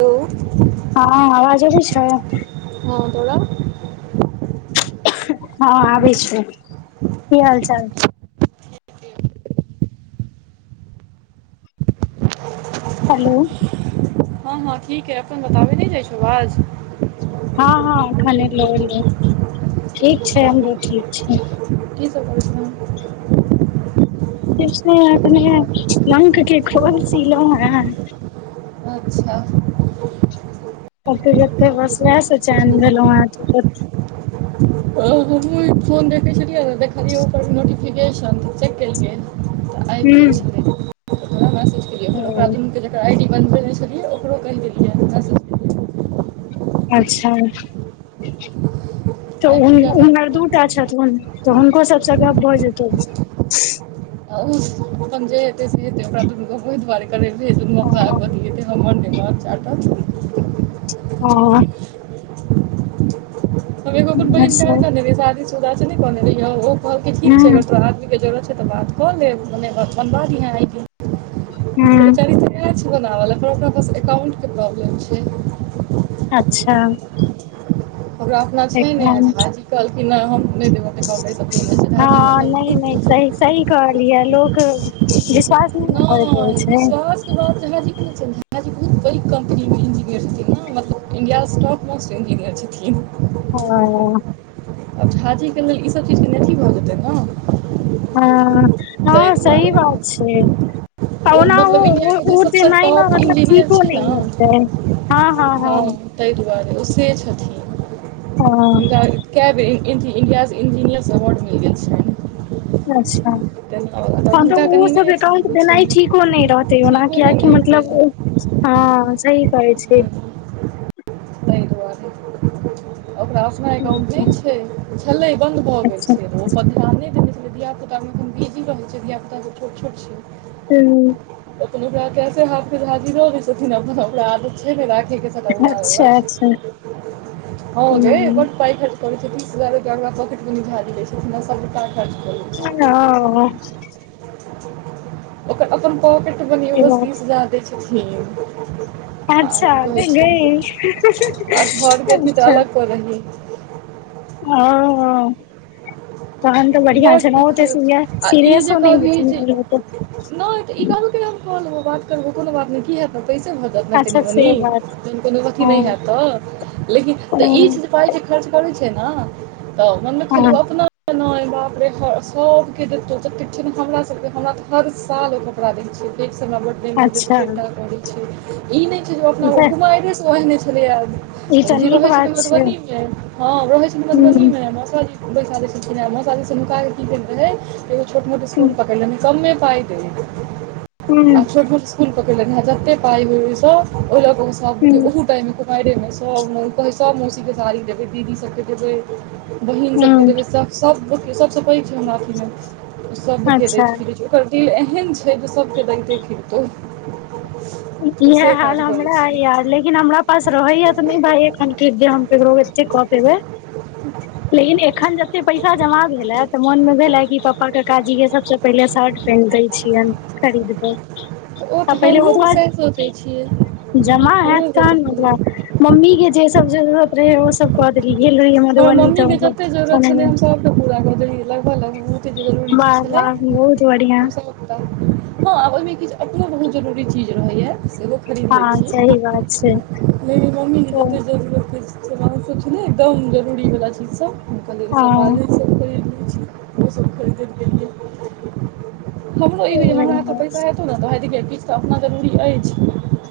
Hello ह आवाज भी छै। ह तोड़ा हँ आब छै कि हाल चाल हेलो। हँ हँ ठीक है अपन बताबे नहि जाइ छै आज ह ह खने ठीक छै अच्छा हमरो ठीक छी [unintelligible] अपने लक के खोल सिलहु हे [unintelligible] अच्छा। क जते बस उएह से चैन भेल हमहूँ फोन देखे छलियै देखलियै ऊपर नोटिफिकेशन त चेक केलियै त आबि गेल छलैराहसू केलियै फेर ओकरा हूं दुनू आइ डी बनबेने छलियै ओकरो कहि देलियै हमर सभके अच्छा त आइ पूजा भाभी उमर दूटा छथुन तऽ हुनको सभसँ गप्प भऽ जेतौ आ ओ अपन जे से ओकरा कोहि दुआरे कर ओ ब हमाम्यमे चार्ट। ओ। तऽ को कोन बहिन कर तऽ नहि साादी सुध त नहि कने रहि हँ ओ कहल कि ठीक छै अगर तोरा आदमी के जरूरत छै तऽ बात ख ले मने बस बनबा दाहि आइ त हूं बचारी छै बनाब ल फर ओकरा पास एकाउट के प्रॉब्लम छै। अच्छा। हमरा अपना छै ने एकदम झााजी कहलखिन नहि हम नहि देब तऽ कपा सभने छै झाजी मतलब बहुत से सही कहल यै लोक विश्वास नहि ने करैत रहै छै बादाजी के छैाजी बहुत बड़ी कम्पनी मे इंजीनियर छथिन ने मतलब इंडिया टॉप मोस्ट इंजीनियर छथिन। हैं। आब झाजी के लेलऽ ईसभ चीजके अथी भऽ जेतै ने ह ह ताहि सही दुआरे बात छै। त ओना मतलब ओ इण्डियाके ओ जे सभसँ जेना हैं ने टॉप मतलब इंजीनियर ठीक हो छै ने होतै हँ हँ ताहि दुआरे ओ से छथिन हँ हुनका। कैब इंडियास इंजीनियर्स अवार्ड मिल गेल छै अच्छा तब हँ तऽ हुनका ओ कनि नहि सभ अथी एकाउंट लगै देना छै ह ने, ठीक नहि रहते ओना ठीको नहि कियकि ने हेतै मतलब ओ हँ सही कहै छै। ताहि दुआरे ओकरा अपना गाम मे हँ नहि छै छलै बन्द भऽ गेल अच्छा छै तऽ ओपर ध्यान नहि देने छलै धियापुता कमे एखन बिजी रहै छै धियापुता के छोट छोट छै। हू अपनोरा कै हा हाजिर हो छथिन अचेमे रे अच्छा अच्छा उ ह रे ब हँ पाइा करै छै तीस हजार पॉकेट झाड़ी द छै हँ ओ अपन। पॉकेट बनी ओ ई बात बस्तीस जा दै छथिन। आ अच्छा कि तऽ कहै छी गई आ घरके अथी तऽ अच्छा अलग कर रही हैं हैं तन तऽ बढ़िआ छै बड्ड नेतै खर्च आ ई जे सीरियसो कहबही जे नहि नहि ई कहलब बात करबो कोनो बात नहि कि ह से भत अच्छा नेनि से बात मे कोनो अथ हँ नहि हत तऽ लेकिन त ई हँ पा खर्च करै छै ने तऽ मन हँ, खलिय अपना काप रे सभके देतहु ततेक छै ने हमरा सभके हमरा तऽ हर साल ओ कपड़ा दै छियै एकसँ हमरा बड़ एहिमे जे अच्छा फेता करैत छै ई नहि छै जे ई अपना तऽ बुमारिसँ ओहने छलैए ई तऽ जे नीक रहै छैन बात छै हूँ मधुबनी मे हँ रहै छै मधुबनी मे जी ओ शादीसँ शादी हुका की केलकै एगो छोट मोट हूँ इसकुल पकड़लेहूँ कमे पइ दे आ हूँ छो स्कुल पकड़ लहाँ जतेक पइ हो ओ सभ ओल हूँ ओह हो टाइम मे मौसी के सारी जे दीदी सक बहिन सभके हूँ, जे सभ सभसँ पैघ छै हमरा अथी मे सभके अच्छा देखैत फि ओकर देल एहन छै जे सभके दते खिरतै। इएह हाल हमरा छियै यार लेकिन हमरा। पास रहैया तऽ नहि भाय एखन कऽ दे हम केकरो एते कऽ देबे लेकिन एखन पैसा जमा भेलै तऽ मोन मे भेले कि पापा काकाजी के सभसँ पहिले शर्ट पहिन दे छियनि कररदप। तऽ ओ तऽ हमहूँ से सोचैत छियै जमा हयत हमरो कन मतलब सोचलियै मम्मी जेस जत्र रहे ओस कहादी एलरी मधबनी त पू लगभग बहुते जरुरी चीज वाह छलैस वाह बहुत बढ़िया हँ आब ओहिमे किछु एतना बहुत जरूरी चीज रहै सेहो। खरीद लै हँ छी सही बात छै लेकिन मम्मी के हँ जतेक जरूत होइ छै सवानसभ छै ने एकदम जरूरी वला चीज सभ हुनक हँ सवाजी सभके हमरो ई हो हमरा तऽ पैसा। ने दाइ किछ तऽ अपना जरूरी अछि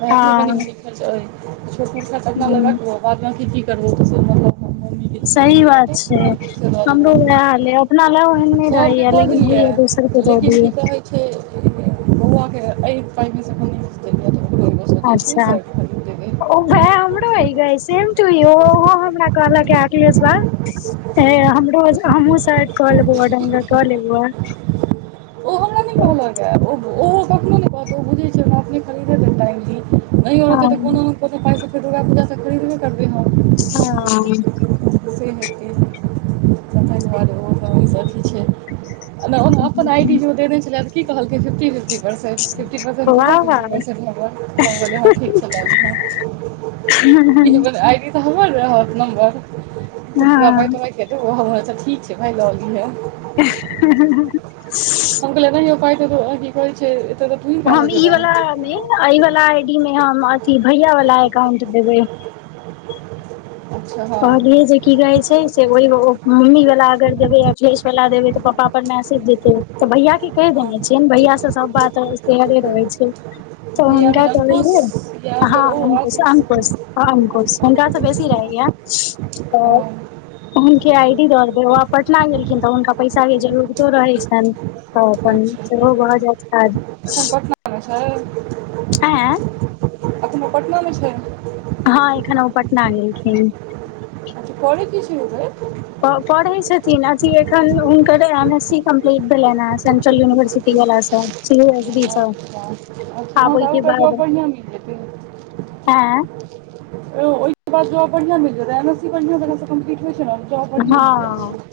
व अपनो कनि मरी ह छोट मोटका लगा कबहो बाद बी कि करबहो मतलब जे सह जरूरी बात छै रहतै से दऽ हमरो देबौ वह ले न ओहन न सभके रहैयै कऽ लेकिन देलियै ओए दोसर के लेकिन ददी की कहै छै बौआके एहि टाइमे सँ नहि सोचै छियै अच्छा। शर्ट खरीद देबै ओ भाय हमरो हे गे सेम टू यो ओहो हमरा कहलक है अखिलेश बा ह हमरो हमहुँ साइड कऽ लेबौ गंगा कऽ लेबौ ओ हमरा नहि कहलक ह ओ कखो नहि कहत ओ बुझैत छै हमरा अपने खरीदे दे टाइमी न हो रहत तऽ हँ कोनो कोनो पैसा फिर ज खरीदबे करे ह। खुशी हेतै तऽ ताहि दुआरे ओ त ओहिसँ अथी छै नहि अपन आई टी शो देने छलै कि कहलकिन फि परसेन्ट फिफ्टी परसेन्ट तऽ वाह फिफ्टी वाह परसेन्ट हमर कम गेलै हँ ठीक चली हँ आइडी तऽ हब रहत नम्बर करा तो हँ तच ठीक छै भाय ल रहलीहे [unintelligible] हपा त [unintelligible] छै एत तऽ। टा हम लऽ ई जेबे वाला मे वाला आई डी मे हम अथी भैया वाला एकाउंट देबै [unintelligible] अच्छा हँ कहले जे की कहे छै से ओहि मम्मी वालला अगर देबे अ फेस वला देबै तऽ पापा पर मैसेज देते तऽ भैया के कहि हँ देने छियैन भैया से सब बात शेहरे रहै छै त भैया हुनका मीन अंकुश कहलिए या हँ फेर ओ अंकुश आशीष अंकुश ह अंकुश अच्छा हुनका त बेसी रहैए [unintelligible] हुनके आई डी दऽ देलिए ओ आब पटना गेलखिन तऽ हुनका पैसा केँ जरूरतो रहैत छनि तऽ अपन अच्छा सेहो भऽ जैत एखन काज पटनामे छै [inaudible] [unintelligible] हँ एखन ओ पटना गेलखिन [inaudible] अच्छा करै कि छै ओ गै पढ़े छथिन अथी एखन हुनकर एम एस सी कम्प्लीट भेलेने है सेंट्रल यूनिवर्सिटी वला सँ सी ए एस बी छै अच्छा [unintelligible] [unintelligible] [inaudible] ओ ओहि बाद जाँब बढ़िया मिल जतै एम एस सी बढ़िआ जगह सँ कम्पलीट होइ छै नऽ हँ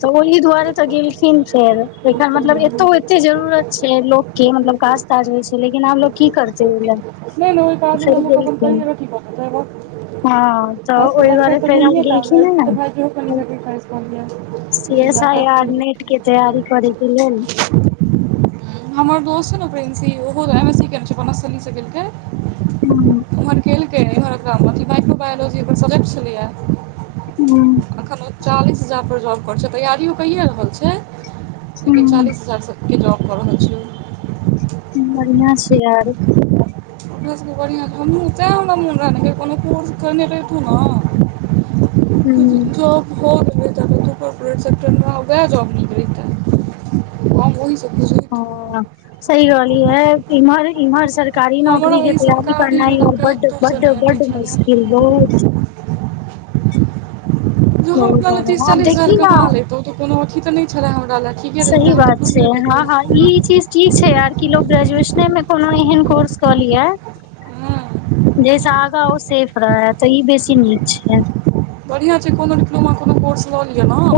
तऽ ओहि दुआरे तऽ गेलखिन फेर एकरा मतलब एतौ छै एते जरूरत से लोकके मतलब काज ताज होइ छै लेकिन आब लोकोग की करतै ओहि लए नहि नहि ओहि [inaudible] काजमे फेर लोक गेलखिन हँ तऽ ओहि दुआरे [unintelligible] फेर आब गेलखिन हे ने [unintelligible] C S I R net लड़का केँ तैयारी करे केँ लेल [unintelligible] हमर दोस्त छै ने प्रिंसी ओहोऽ एम एस सी कने छैलीसँ केलकै हूँ ओम्हर केलकै एम्हर काम अथी माइक्रो बायोलॉजी ओर सब्जेक्ट छलैए हूँ एखन ओ चालीस हजारपर जॉब कर छै तैयारियओ कैए रहल छै लेकिन हूँ चालीस हजार सँ की जॉव कर छै बढ़िआं छै यार ओकरा सभके बढ़िआँ हमहु तै हमरा मोन रह कोनो कोर्स करने रहैतू नऽ [unintelligible] [unintelligible] [unintelligible] [unintelligible] सही रहली है इम्हर इम्हर सरकारी हमरा नौकरी केँ ई तैयारी करना सरकारीमे है और बड्ड नकातसँ बड्ड नहि अथी बड्ड छलए मुश्किल बहुत [unintelligible] [inaudible] ज हूँ हम अपना लऽ जादा तीस आब चालीस हजार देखी न कमा लेतहुँ तऽ कोनो अथी तऽ नहि छलै हमरा लए ठीके रहितै हम से खुशे हँ रहितहुँ हँ ई चीज की छै यार कि ग्रेजुएशने मे कोनो एहन कोर्स कऽ लिया हँ जैस आगा ओ सेफ रहा है तऽ ई बेसी नीक छै बढ़ियां छै कोनो डिप्लोमा कोनो कोर्स लऽ लिए नऽ [unintelligible]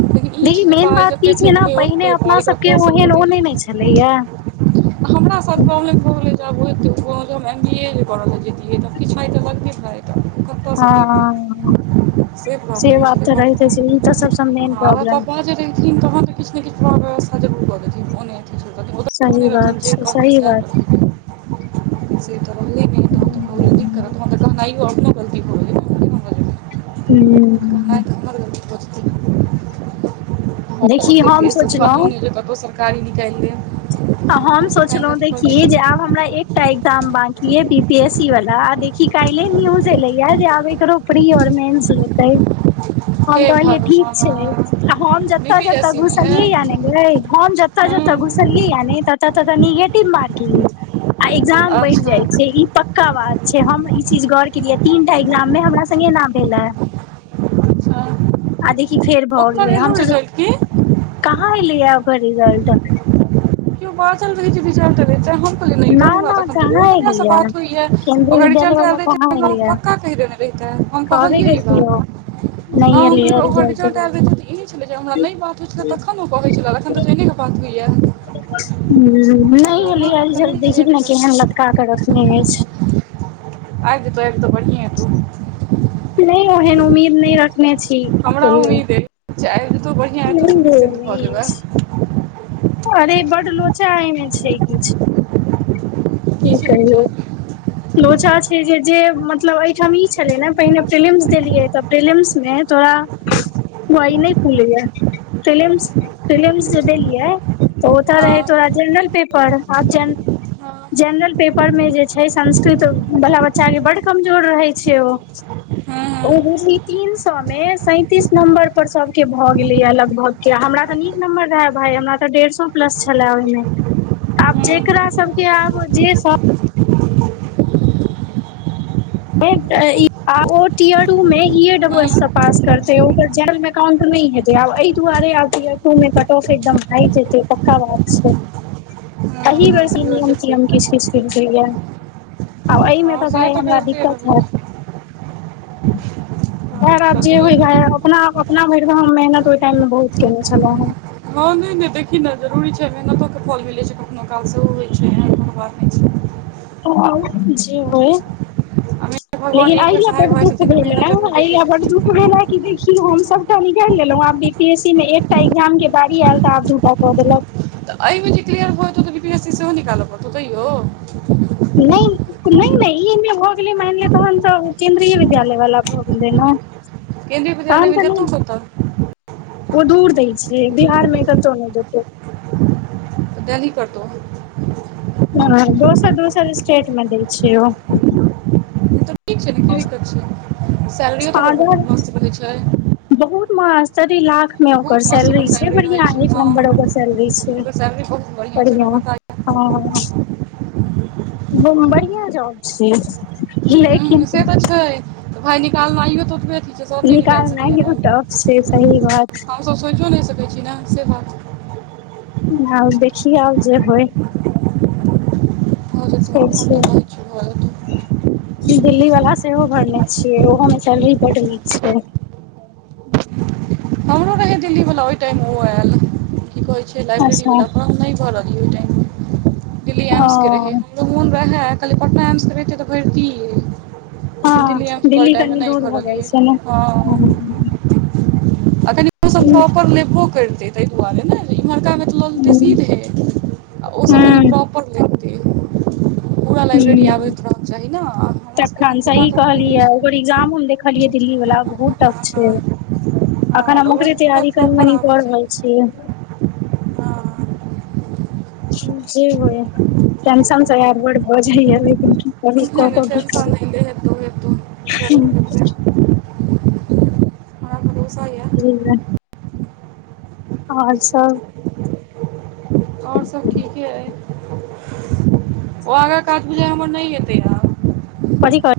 लेकिन ई देखी छै जे मेन पाइ बात की जतेक छै न फेकबै पहिने ओतेक अपना पाइ सब केँ कतयसँ ओहन ओ एतै नै न छलैया [inaudible] [unintelligible] [inaudible] कतयसँ देबै हँ से बात तऽ रहते इ तऽ सभसँ मेन प्रॉब्लम हम जे देख छी तहन तऽ किछु ने किछु व्यवस्था जरू कर दैथिन ओने। ओ तऽ सही कहनै रहथिन बात जे छै कहथिन सही बात सेहे करबै से तऽ हम एगो ओरो। हू मे कहनाइ तऽ हमर गलती बजतै ओ। हम ओते तेज देखी स हम छलहै नहि सोचलहुँ जे कतहूँ सरकारी निकालि दे तऽ हम सोचलहुँ देखी जे आब हमरा एक। एकटा ए्जाम बंकी बी पी एस ई वाला आ देखी क न्यूज एले जे आब एकरो फ्री और मेस लैयते हम हे कहलियै ठीक छैय। भगवान आ हम बी जतऽ पी जतऽ एस सी मे घुसलियै या ने गे हम जतऽ। हँ तऽ घुसल य ने तऽ तऽ निगेटिव मार्किग आइ एग्जाम बढ़ि जाइ अच्छा छै ई प क बात छै हम ई चीज गौर केलियै तीनटा एग्जाम मे हमरा सने ऐना भेल अच्छा आ देखी फेर भऽ ओकर गेलै एलौ हमसँ रिजल्ट की कहाँ एलेया ओकर रिजल्ट किओ बाचल रहै छै विचारै करे त हम। अरे नहि त ना हमरा ना तऽ अखन तऽ कहाँ रोज ओकर सँ एलैया बात होइय केन्द्रीय ओकर विद्यालय रिजल्ट एल वाला रहितै त। कहाँ हमरा ओ एलैया पका कहहि देने रहितै हम कहबे कहलियै ए करतियौ बात हँ नहि एलै ओकर रिजल्ट रिजल ऐल रहितै तऽ इ ईह छलै जे हमरा नहि बात होइत छल तखन ओ कहै छलै एखन तऽ जने बात होइए। हम हम नहि कहलियै एलैया एखन रिजल्ट नहि दैखय छि एलैए कि नैय केहन लटका कऽ रखने अछि। आइब जेतो आइब जेतो बहिन। नहि ओहन उम्मीद नहि रखने छी कि कहियौ। चाय देतो बहिन। ह। अरे बड लोचा आमे छै कि की छै कहियो सोचल लोचा छै जे जे मतलब आइ ठाम ई छले ने पहिने पिलिम्स देलियै तऽ प्रिलिम्स मे तोरा। व ई नहि फुलै य पियमस जे देलियै त होता हँ रहै तोड़ा जनरल पेपरब हँ जेनरल पेपर मे जे छै स संकृत तऽ बाल बच्चा के बड्ड कमजोर रहै छै ओ हँ हँ। ओ तीन सए मे सै तीस नम्बर पर सभके भए गेले या लगभग हमरा तऽ नीक नम्बर रहय भााय हमरा तऽ डेढ़ सए प्लस छलए ओहि मे आब हँ हँ जेकरा सभके आब जे सभ मे ई एडब्लू एस हँ पास करते कतउंट हेतै आब एहि दुआरेब इयरटू मे कट ऑफ एकदम ह जेतै पक्का बात छै हँ एहि बेर से नियम नियम हँ किछ किछ किछै आ एहिमे हँ तऽ से भाय हमरा करिते दिक्कत रहबै हैत। [unintelligible] भऽ अच्छा जे दूइ होय ह अपना अपना भरि हम मेहनत ओहि टाइम मे बहुत केने छलहुँ हे हँ नहि नहि देखी ने जरूरी छै मेहनतोके फल मिलैत छै कखनो काल सेहो होइत छै एहन कोनो बात नहि छै। जी भऽ आ मेहनत भगवान लेकिन एक बेर अइय सहाय बड भऽ जाइ दुख छथिन तऽ भेलेल मेहनत ह जरूर देखै अइया बड़ दुख छथिन भेलेलै कि देखी हम सभटा निकालि लेलहुँं आब बी पी एसमे एकटा एग्जाम के बारी आयल तऽ आब दूटा कऽ देलक तऽ एहिमे जे कलियर भौ पी एस सी सेहो निकालऽ पड़तौ तै। नहि। नहि नहि ई भऽ गेलै मान ले तहन तऽ केन्द्रीय विद्यालय वाला भऽ गेलै ने कद तहन पजानेमेज तऽ तो नहि पता। ओ दूर दय छिये बिहार मे कतहु नहि जेतै दनी करतौ ह दोसर दोसर स्टेट मे दै छैय ओ तऽ ठीक छै ने की दिक्कत छै सैलरी तऽ ओकर ओ बहुत मस्त रहै छै बहुत मासर ने ओकर बहुत मस्त ओकर सैलरी छै रहै बढ़िया एक छै हँ नंबर ओकर सैलरी छै ओकर सैलरी बहुत बढ़िआँ छै बढ़िया हमरा पता ह बढ़िआ जाउ छै लेकिन हैं से तऽ छै भाय निकालनाइो तो उ निकालना हैं तफ छै सही बात सोचि नहि सकैत छी ने से बात। और देखि और जे होइ अ छै। कि। दिल्ली वला सेहो भरने छियै ओहो मे चैलरी बढ़ली छै। दिल्ली वालला ओहि टाइम ओ आयल कि कहे छै लाइब्रेरी अच्छा वाला फ नहि भरत टाइम दिल्ली एम्स के रहे। ओ मोन रहै काली पटना एम्स के बे तऽ भरि लेकिन हँ दिल्ली मे छेल ओहि टाइमे कनि नहि दूर भऽ जाइ घरलियै छै ने हँ हमसभ पॉपर लेबो करतै ताहि दुआरे ने इम्हरकामे तऽ लऽ लेतै ह सीधे। ओ सभ ह प्रॉपर लऽ [inaudible] ह चाही ने आ हमरासभके तखन एखन ओतना सही तऽ अबै कहली है ओकर नहि एजाम हम देख लियै दिल्ली वाला बहुत टफ छै अखन हँ तऽ हमकरे ओकरा ओकरा तैयरी कर प्रॉपर ने आबऽ कोर होइ चाही छै हँ। जे होइ कमसन स आर बड भऽ जाइै तऽ नहि को सभ नहि भी कर टेंशन नहि ले हेतौ हेतौ जरूर हेतौ हमरा भरोसा यै ह। ओ सभ और सभ ठीक हैं ओ आगा काज बुझा हमर नहि हेते य कथी